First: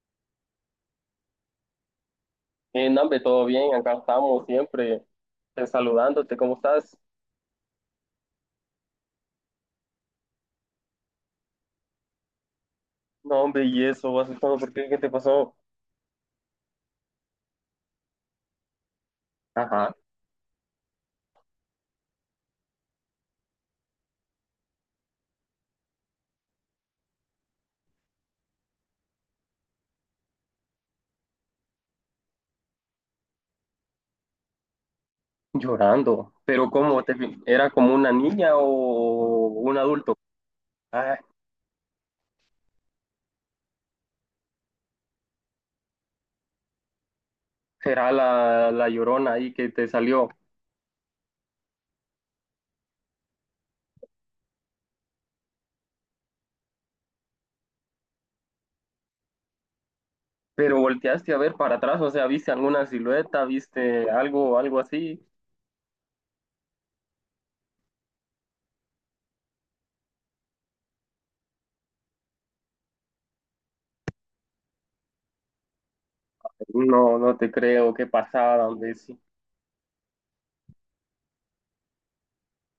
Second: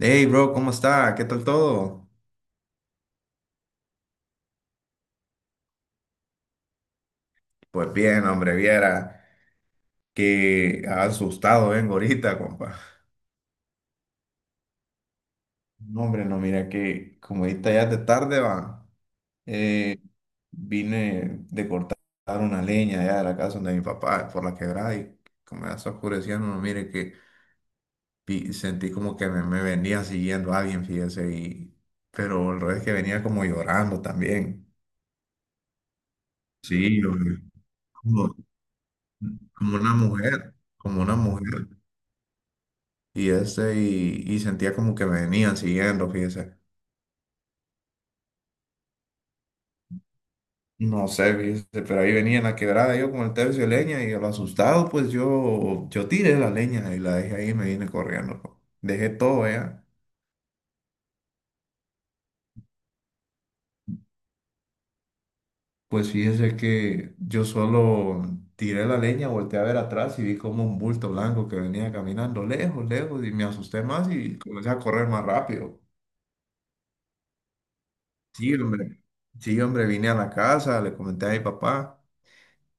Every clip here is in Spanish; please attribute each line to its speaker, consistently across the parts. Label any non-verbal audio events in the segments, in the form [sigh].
Speaker 1: Hey, bro, ¿cómo está? ¿Qué tal todo?
Speaker 2: No, hombre, todo bien, acá estamos siempre saludándote, ¿cómo estás?
Speaker 1: Pues bien, hombre, viera que asustado vengo ahorita, compa.
Speaker 2: No, hombre, y eso, vas todo, ¿por qué? ¿Qué te pasó?
Speaker 1: No, hombre, no, mira que como ahorita ya es de tarde, va.
Speaker 2: Ajá.
Speaker 1: eh, Vine de cortar una leña allá de la casa de mi papá por la quebrada y como ya está oscureciendo, no, mire que sentí como que me venía siguiendo alguien, fíjese, y, pero el revés que venía como llorando también.
Speaker 2: Llorando, pero ¿cómo?
Speaker 1: Sí,
Speaker 2: Te,
Speaker 1: hombre,
Speaker 2: ¿era como una
Speaker 1: como,
Speaker 2: niña o un
Speaker 1: como una
Speaker 2: adulto?
Speaker 1: mujer, como una
Speaker 2: Ah,
Speaker 1: mujer. Y este, y sentía como que me venían siguiendo, fíjese.
Speaker 2: será la, la llorona ahí que te salió.
Speaker 1: No sé, fíjese, pero ahí venía en la quebrada yo con el tercio de leña y a lo asustado, pues yo tiré la leña y la dejé ahí y me vine corriendo. Po. Dejé todo allá.
Speaker 2: Pero volteaste a ver para atrás, o sea, ¿viste alguna silueta? ¿Viste algo, así?
Speaker 1: Pues fíjese que yo solo tiré la leña, volteé a ver atrás y vi como un bulto blanco que venía caminando lejos, lejos y me asusté más y comencé a correr más rápido.
Speaker 2: No, no te creo, qué
Speaker 1: Sí,
Speaker 2: pasada, hombre,
Speaker 1: hombre.
Speaker 2: sí.
Speaker 1: Sí, hombre, vine a la casa, le comenté a mi papá.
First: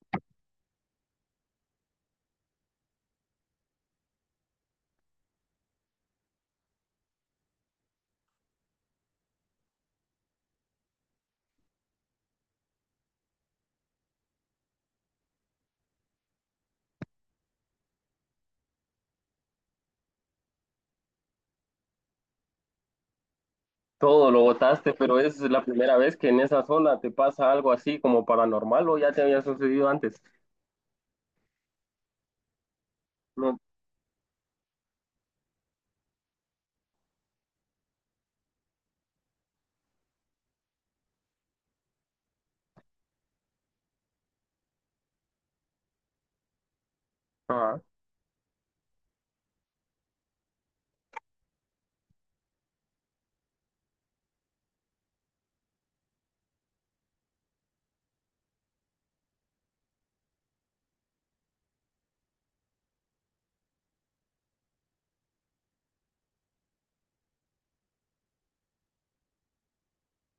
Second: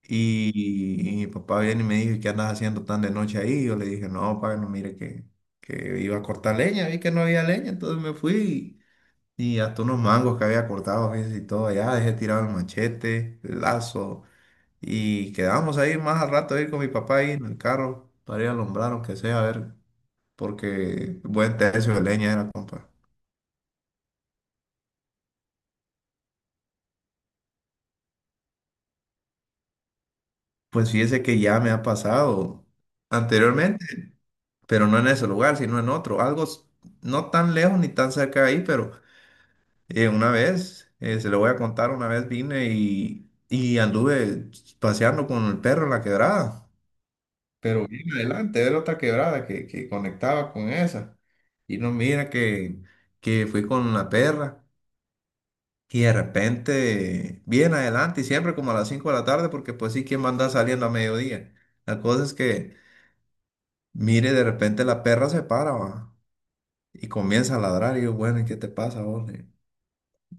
Speaker 1: Y mi papá viene y me dijo, ¿y qué andas haciendo tan de noche ahí? Yo le dije, no, papá, no, mire que iba a cortar leña, vi que no había leña, entonces me fui y hasta unos mangos que había cortado, fíjese, y todo allá, dejé tirado el machete, el lazo, y quedamos ahí más al rato ir con mi papá ahí en el carro para ir a alumbrar, aunque sea, a ver, porque buen tercio de leña era, compa.
Speaker 2: Todo lo botaste, pero es la primera vez que en esa zona te pasa algo así como paranormal, o ya te había sucedido antes.
Speaker 1: Pues fíjese que ya me ha pasado
Speaker 2: No.
Speaker 1: anteriormente, pero no en ese lugar, sino en otro, no tan lejos ni tan cerca de ahí, pero... Una vez, se lo voy a contar, una vez vine y anduve paseando con el perro en la quebrada,
Speaker 2: Ah,
Speaker 1: pero bien adelante, era otra quebrada que conectaba con esa. Y no mira que fui con la perra y de repente, bien adelante, y siempre como a las 5 de la tarde, porque pues sí, ¿quién va a andar saliendo a mediodía? La cosa es que, mire, de repente la perra se para, va, y comienza a ladrar, y yo, bueno, ¿y qué te pasa, vos?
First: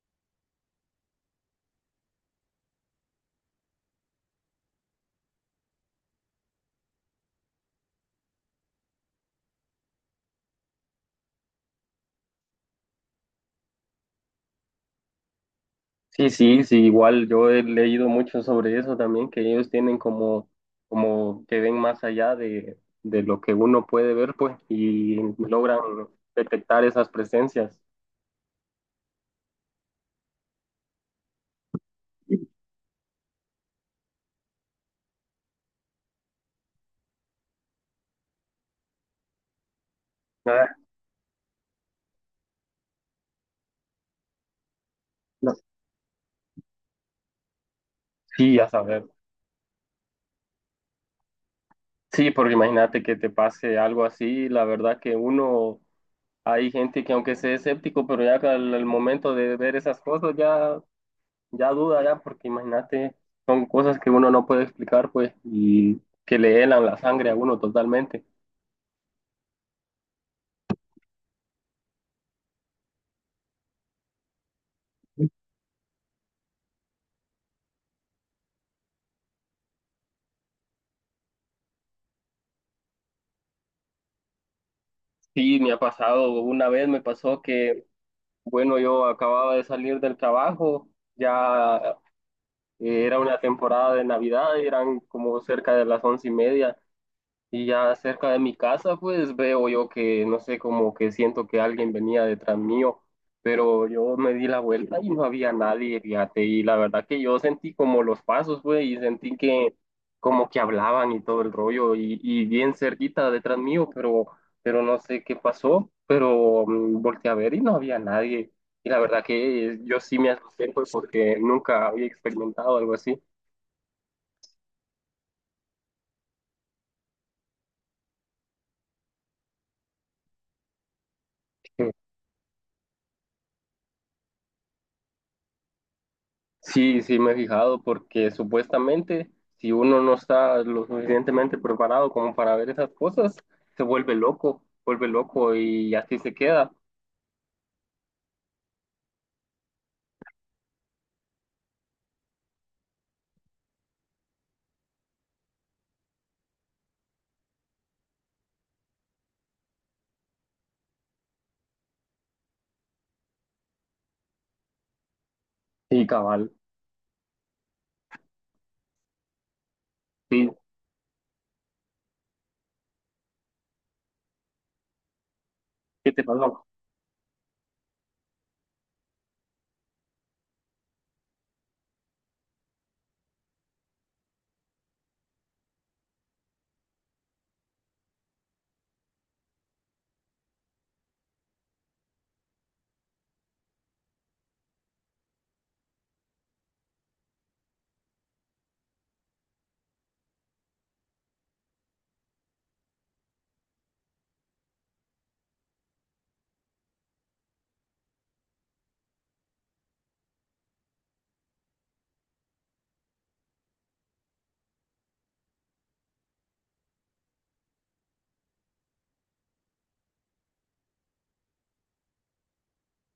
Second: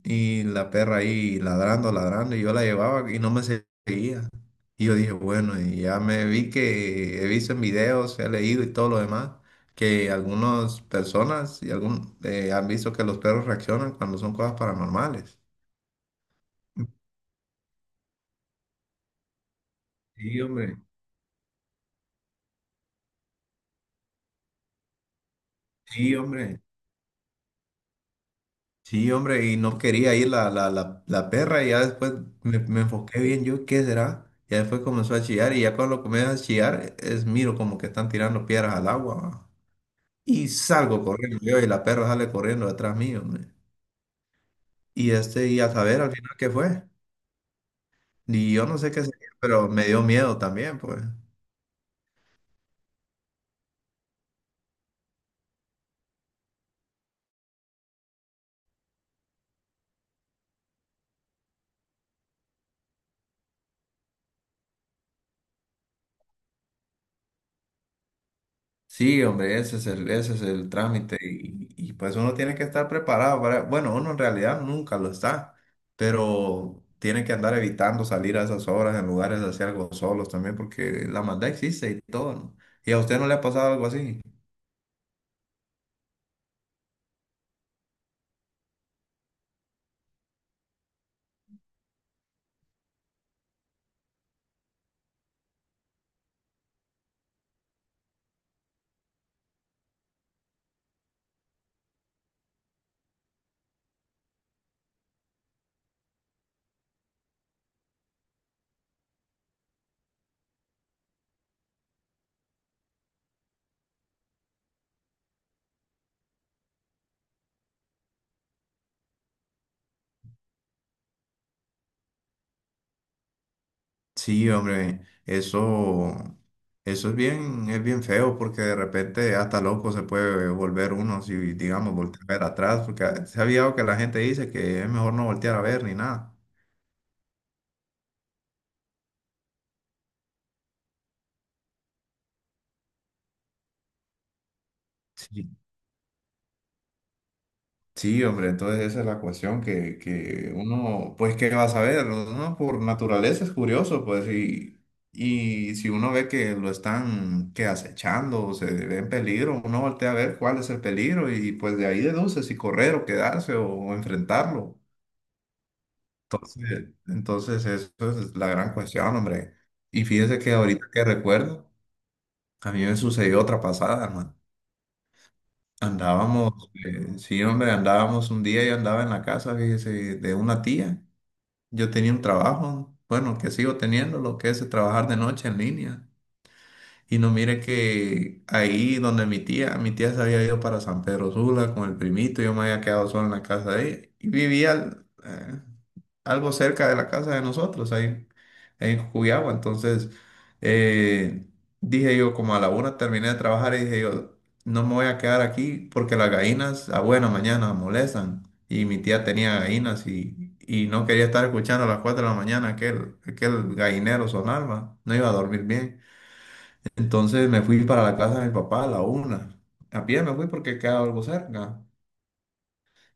Speaker 1: Y la perra ahí ladrando, ladrando, y yo la llevaba y no me seguía. Y yo dije, bueno, y ya me vi que he visto en videos, he leído y todo lo demás, que algunas personas y algún, han visto que los perros reaccionan cuando son cosas paranormales.
Speaker 2: sí, sí, sí, igual yo he leído mucho sobre eso también, que ellos tienen
Speaker 1: Sí,
Speaker 2: como,
Speaker 1: hombre,
Speaker 2: como que ven más allá de lo que uno puede ver, pues, y logran
Speaker 1: sí, hombre,
Speaker 2: detectar esas presencias.
Speaker 1: sí, hombre, y no quería ir la perra y ya después me enfoqué bien yo, ¿qué será? Ya después comenzó a chillar y ya cuando comienza a chillar, es miro como que están tirando piedras al agua. Y
Speaker 2: Ah,
Speaker 1: salgo corriendo yo y la perra sale corriendo detrás mío. Man. Y este,
Speaker 2: no.
Speaker 1: y a saber al final qué fue. Y
Speaker 2: Sí,
Speaker 1: yo
Speaker 2: a
Speaker 1: no sé qué
Speaker 2: saber.
Speaker 1: sería, pero me dio miedo también, pues.
Speaker 2: Sí, porque imagínate que te pase algo así, la verdad que uno, hay gente que aunque sea escéptico, pero ya que al momento de ver esas cosas ya ya duda, ya, porque imagínate, son cosas que uno no puede explicar, pues, y que le helan la sangre a uno totalmente.
Speaker 1: Sí, hombre, ese es el trámite. Y, pues uno tiene que estar preparado para. Bueno, uno en realidad nunca lo está, pero tiene que andar evitando salir a esas horas en lugares así algo solos también, porque la maldad existe y todo, ¿no? ¿Y a usted no le ha pasado algo así?
Speaker 2: Sí, me ha pasado, una vez me pasó que, bueno, yo acababa de salir del trabajo, ya era una temporada de Navidad, eran como cerca de las 11:30. Y ya cerca de mi casa, pues veo yo que, no sé, como que siento que alguien venía detrás mío, pero yo me di la vuelta y no había nadie, fíjate, y la verdad que yo sentí como los pasos, pues, y sentí que como que hablaban y todo el rollo, y bien cerquita detrás mío, pero, no sé qué pasó, pero volteé a ver y no había nadie, y la verdad que yo sí me asusté, pues, porque nunca había experimentado algo así.
Speaker 1: Sí, hombre, eso es bien feo porque de repente hasta loco se puede volver uno si, digamos, voltear a ver atrás, porque se ha visto que la gente dice que es mejor no voltear a ver ni nada.
Speaker 2: Sí, sí, me he fijado porque supuestamente si uno no está lo suficientemente preparado como para ver esas cosas, se vuelve
Speaker 1: Sí,
Speaker 2: loco y así se queda.
Speaker 1: sí, hombre, entonces esa es la cuestión que uno, pues, ¿qué va a saber? Uno por naturaleza es curioso, pues, y si uno ve que lo están, que acechando o se ve en peligro, uno voltea a ver cuál es el peligro y, pues, de ahí deduce si correr o quedarse o enfrentarlo.
Speaker 2: Sí, cabal,
Speaker 1: Entonces eso es la gran cuestión, hombre. Y fíjese
Speaker 2: sí,
Speaker 1: que ahorita que recuerdo, a mí me sucedió otra pasada, hermano.
Speaker 2: ¿qué te pasó?
Speaker 1: Andábamos, sí, hombre, andábamos un día, yo andaba en la casa, fíjese, de una tía. Yo tenía un trabajo, bueno, que sigo teniendo, lo que es trabajar de noche en línea. Y no mire que ahí donde mi tía se había ido para San Pedro Sula con el primito, yo me había quedado solo en la casa de ella y vivía algo cerca de la casa de nosotros, ahí, en Cuyagua. Entonces, eh, dije yo, como a la una terminé de trabajar y dije yo, no me voy a quedar aquí porque las gallinas a buena mañana molestan. Y mi tía tenía gallinas y no quería estar escuchando a las 4 de la mañana aquel, aquel gallinero sonar, va. No iba a dormir bien. Entonces me fui para la casa de mi papá a la una. A pie me fui porque quedaba algo cerca.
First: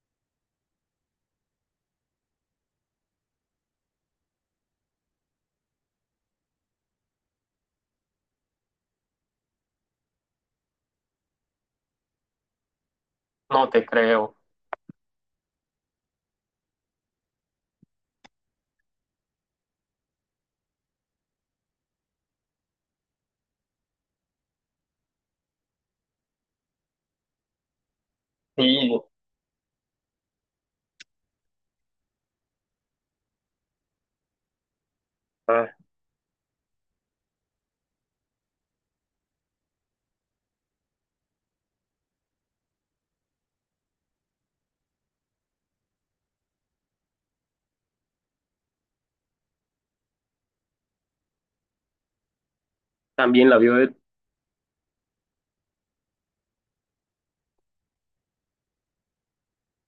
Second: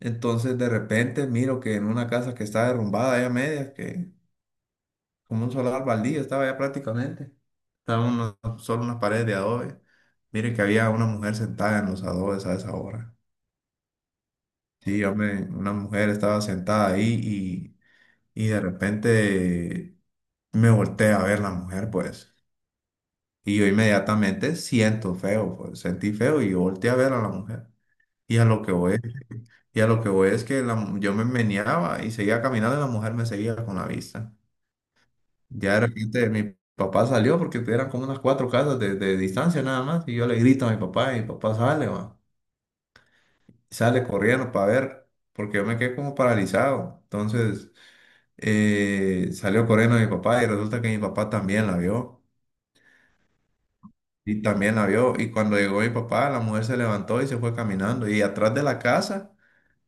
Speaker 1: Entonces de repente miro que en una casa que está derrumbada ya a medias, que como un solar baldío estaba ya prácticamente. Estaban solo unas paredes de adobe. Mire que había una mujer sentada en los adobes a esa hora.
Speaker 2: No te creo.
Speaker 1: Sí, hombre, una mujer estaba sentada ahí y de repente me volteé a ver la mujer, pues. Y yo inmediatamente siento feo, pues. Sentí feo y volteé a ver a la mujer. Y a lo que
Speaker 2: Sí,
Speaker 1: voy, y a lo que voy es que yo me meneaba y seguía caminando y la mujer me seguía con la vista.
Speaker 2: ah,
Speaker 1: Ya de repente mi papá salió porque eran como unas cuatro casas de distancia nada más. Y yo le grito a mi papá y mi papá sale, va. Sale corriendo para ver, porque yo me quedé como paralizado. Entonces salió corriendo mi papá y resulta que mi papá también la vio.
Speaker 2: también la vio
Speaker 1: Y también la vio. Y cuando llegó mi papá, la mujer se levantó y se fue caminando. Y atrás de la casa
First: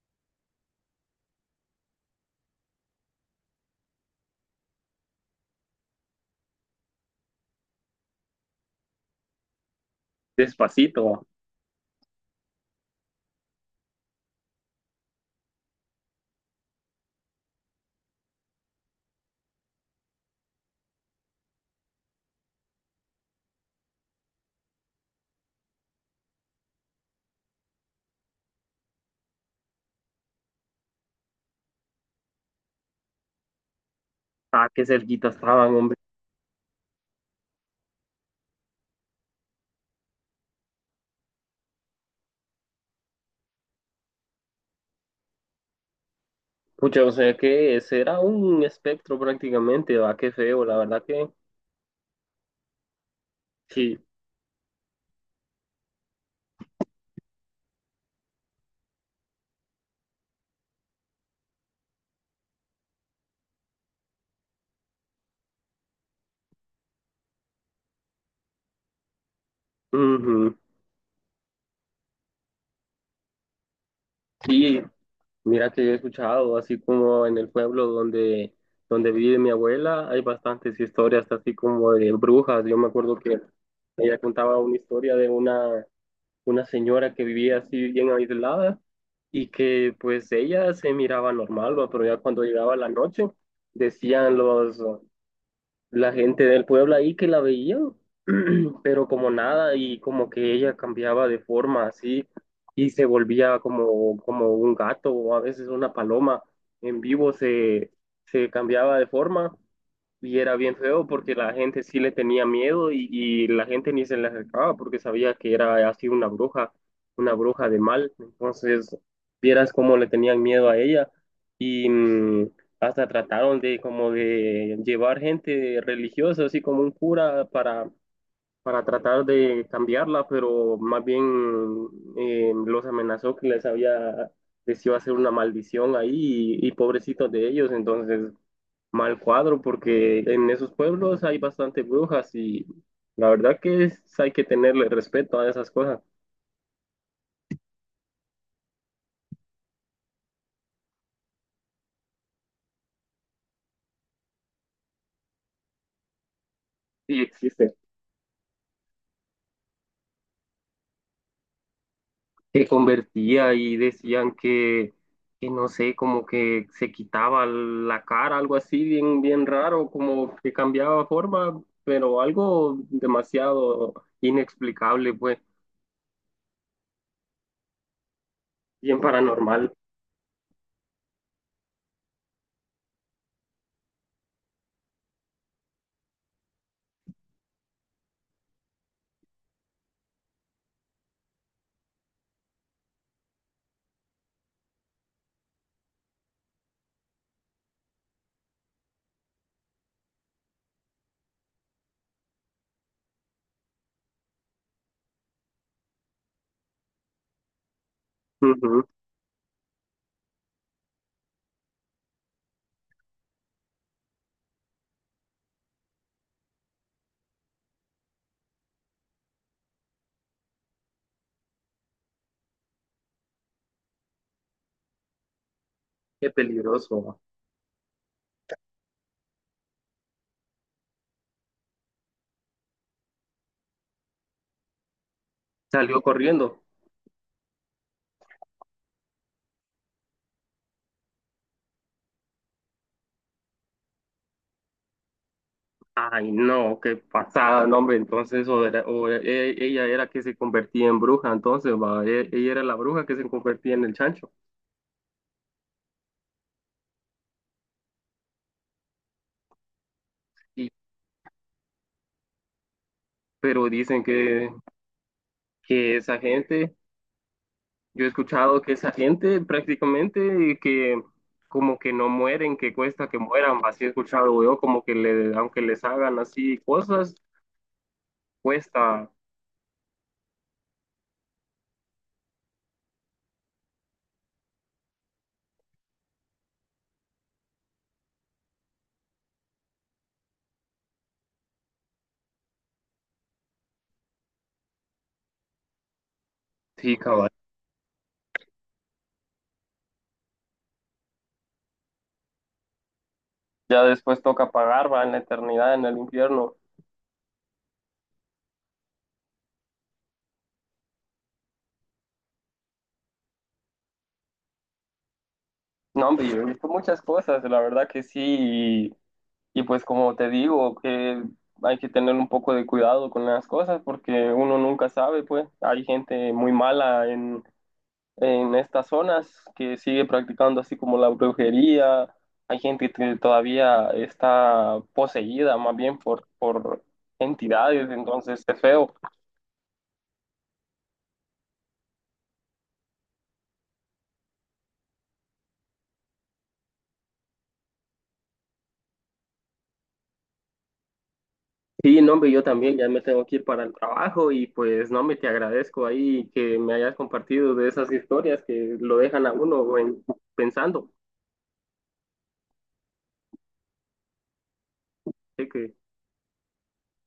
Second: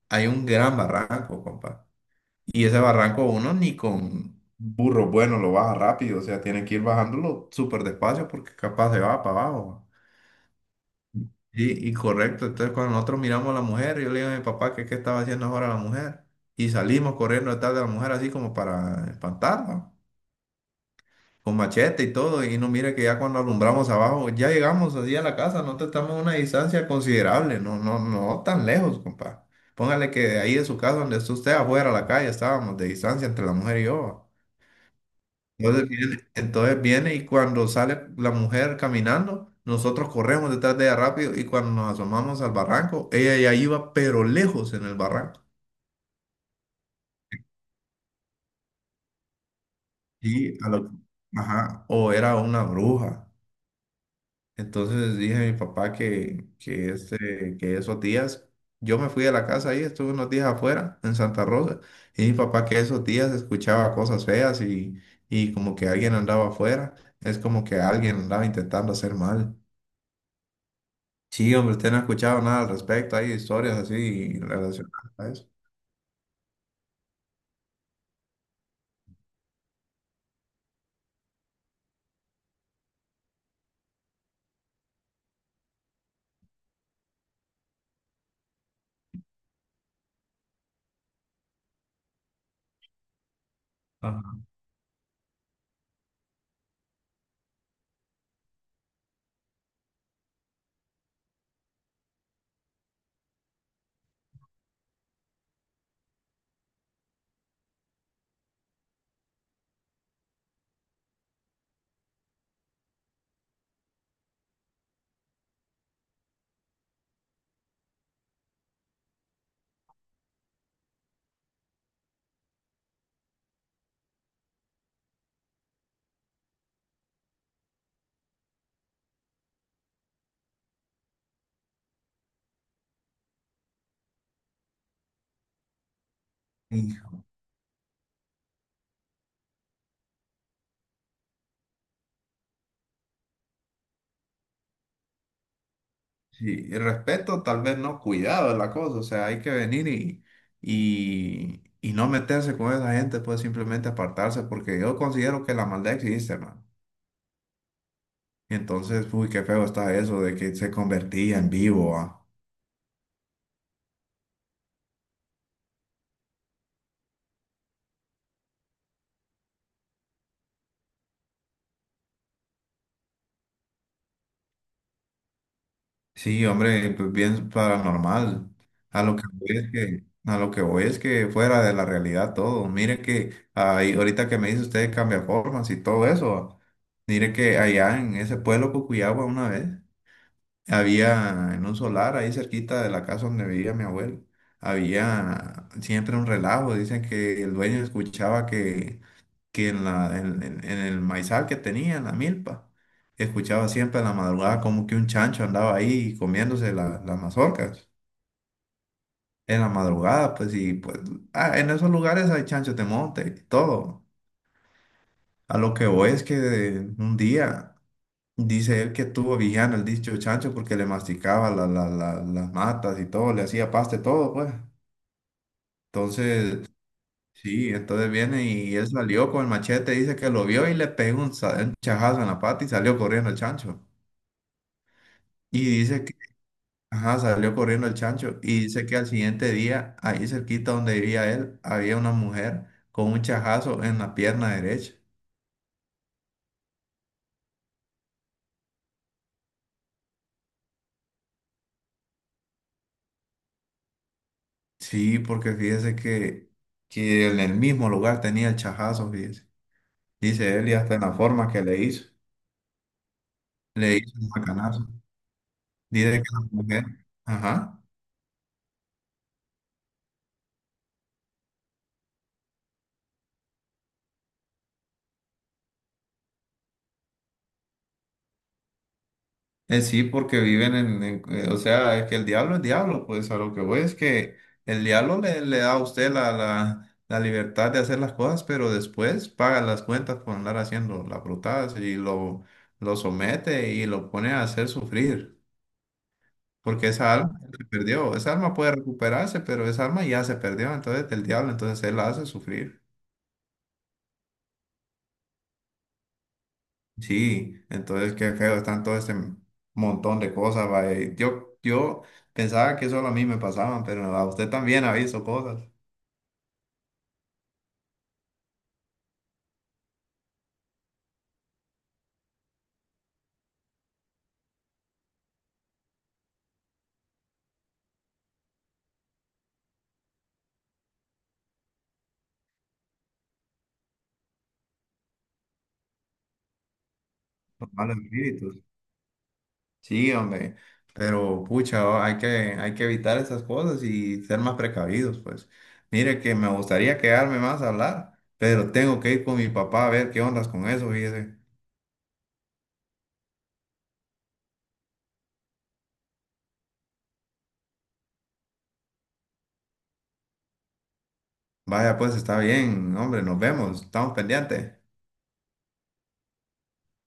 Speaker 1: hay un gran barranco, compa. Y ese barranco uno ni con burro bueno lo baja rápido, o sea, tiene que ir bajándolo súper despacio porque capaz se va para abajo.
Speaker 2: despacito.
Speaker 1: Y correcto, entonces cuando nosotros miramos a la mujer, yo le digo a mi papá que qué estaba haciendo ahora la mujer. Y salimos corriendo detrás de la mujer así como para espantarla, con machete y todo. Y no mire que ya cuando alumbramos abajo, ya llegamos así a la casa, nosotros estamos a una distancia considerable, no, no, no tan lejos, compa. Póngale que de ahí de su casa, donde está usted afuera a la calle, estábamos de distancia entre la mujer y yo.
Speaker 2: Ah, qué cerquita estaban,
Speaker 1: Entonces
Speaker 2: hombre.
Speaker 1: viene, entonces viene y cuando sale la mujer caminando, nosotros corremos detrás de ella rápido y cuando nos asomamos al barranco, ella ya iba pero lejos en el barranco.
Speaker 2: Pucha, o sea que ese era un espectro prácticamente, va, qué
Speaker 1: Y
Speaker 2: feo,
Speaker 1: a
Speaker 2: la
Speaker 1: lo-
Speaker 2: verdad que
Speaker 1: ajá, o era una bruja.
Speaker 2: sí.
Speaker 1: Entonces dije a mi papá que esos días, yo me fui de la casa ahí, estuve unos días afuera en Santa Rosa, y mi papá que esos días escuchaba cosas feas y como que alguien andaba afuera, es como que alguien andaba intentando hacer mal.
Speaker 2: Ujú.
Speaker 1: Sí, hombre, usted no ha escuchado nada al respecto, hay historias así
Speaker 2: Sí,
Speaker 1: relacionadas a eso.
Speaker 2: mira que yo he escuchado, así como en el pueblo donde, vive mi abuela, hay bastantes historias así como de brujas. Yo me acuerdo que ella contaba una historia de una señora que vivía así bien aislada y que pues ella se miraba normal, ¿va? Pero ya cuando llegaba la noche
Speaker 1: Ajá.
Speaker 2: decían la gente del pueblo ahí que la veía, [clears throat] pero como nada y como que ella cambiaba de forma así y se volvía como, un gato o a veces una paloma en vivo se cambiaba de forma y era bien feo porque la gente sí le tenía miedo, y la gente ni se le acercaba porque sabía que era así una bruja de mal. Entonces, vieras cómo le tenían miedo a ella, y hasta trataron de como de llevar gente religiosa, así como un cura para, tratar de cambiarla, pero más bien los amenazó que les iba a hacer una maldición ahí, y
Speaker 1: Hijo,
Speaker 2: pobrecitos de ellos. Entonces mal cuadro porque en esos pueblos hay bastante brujas y la verdad que hay que tenerle respeto a esas cosas.
Speaker 1: sí, y respeto, tal vez no, cuidado es la cosa, o sea, hay que venir y no meterse con esa gente, pues simplemente apartarse, porque yo considero que la maldad existe, man.
Speaker 2: Sí existen.
Speaker 1: Entonces, uy, qué feo está eso de que se convertía en vivo, ah.
Speaker 2: Se convertía y decían que no sé, como que se quitaba la cara, algo así bien, bien raro, como que cambiaba forma, pero algo demasiado inexplicable, pues,
Speaker 1: Sí, hombre, pues bien paranormal.
Speaker 2: bien
Speaker 1: A lo que voy
Speaker 2: paranormal.
Speaker 1: es que, a lo que voy es que fuera de la realidad todo. Mire que ahí, ahorita que me dice usted cambia formas y todo eso. Mire que allá en ese pueblo Cucuyagua una vez había en un solar ahí cerquita de la casa donde vivía mi abuelo. Había siempre un relajo. Dicen que el dueño escuchaba que en el maizal que tenía, en la milpa, escuchaba siempre en la madrugada como que un chancho andaba ahí comiéndose las mazorcas.
Speaker 2: Ujú.
Speaker 1: En la madrugada, pues, y pues, en esos lugares hay chanchos de monte y todo. A lo que voy es que un día dice él que estuvo vigiando el dicho chancho porque le masticaba las matas y todo, le hacía paste todo, pues.
Speaker 2: Qué
Speaker 1: Entonces,
Speaker 2: peligroso.
Speaker 1: Sí, entonces viene y él salió con el machete, dice que lo vio y le pegó un chajazo en la pata y salió corriendo el chancho. Y
Speaker 2: Salió
Speaker 1: dice que,
Speaker 2: corriendo.
Speaker 1: ajá, salió corriendo el chancho y dice que al siguiente día, ahí cerquita donde vivía él, había una mujer con un chajazo en la pierna derecha.
Speaker 2: Ay, no, qué pasada, no, hombre. Entonces, ella era que se convertía en bruja, entonces, va, ella era la bruja que se convertía en el chancho.
Speaker 1: Sí, porque fíjese que en el mismo lugar tenía el chajazo, fíjese. Dice
Speaker 2: Y,
Speaker 1: él y hasta en la forma que
Speaker 2: pero
Speaker 1: le
Speaker 2: dicen
Speaker 1: hizo un
Speaker 2: que,
Speaker 1: macanazo.
Speaker 2: que esa
Speaker 1: Dice que la
Speaker 2: gente,
Speaker 1: mujer, ajá.
Speaker 2: yo he escuchado que esa gente prácticamente que como que no mueren, que cuesta que mueran, va, así he escuchado yo, como que le, aunque les hagan así cosas, cuesta.
Speaker 1: Sí, porque viven o sea, es que el diablo es diablo, pues a lo que voy es que el diablo le da a usted la libertad de hacer las cosas, pero después paga las cuentas por andar haciendo las brutadas y lo somete y lo pone a hacer sufrir, porque
Speaker 2: Sí,
Speaker 1: esa
Speaker 2: cabal.
Speaker 1: alma, Claro, se perdió, esa alma puede recuperarse, pero esa alma ya se perdió, entonces el diablo, entonces él la hace sufrir.
Speaker 2: Ya después toca pagar, va, en la eternidad, en el infierno.
Speaker 1: Sí, entonces qué feo, están todo este montón de cosas, va, yo pensaba que solo a mí me pasaban, pero a usted también ha visto cosas,
Speaker 2: No, hombre, yo he visto muchas cosas, la verdad que sí. Y pues como te digo, que hay que tener un poco de cuidado con las cosas porque uno nunca sabe, pues hay gente muy mala en, estas zonas que sigue practicando así como la brujería, hay gente que todavía está poseída más bien por
Speaker 1: los
Speaker 2: entidades,
Speaker 1: malos
Speaker 2: entonces
Speaker 1: espíritus.
Speaker 2: es feo.
Speaker 1: Sí, hombre, pero pucha, oh, hay que evitar esas cosas y ser más precavidos, pues. Mire que me gustaría quedarme más a hablar, pero tengo que ir con mi papá a ver qué ondas con eso, fíjese.
Speaker 2: Sí, no, hombre, yo también ya me tengo que ir para el trabajo y pues no, me te agradezco ahí que me hayas compartido de esas historias que lo dejan a uno pensando.
Speaker 1: Vaya, pues está bien, hombre, nos vemos, estamos pendientes.
Speaker 2: Sé que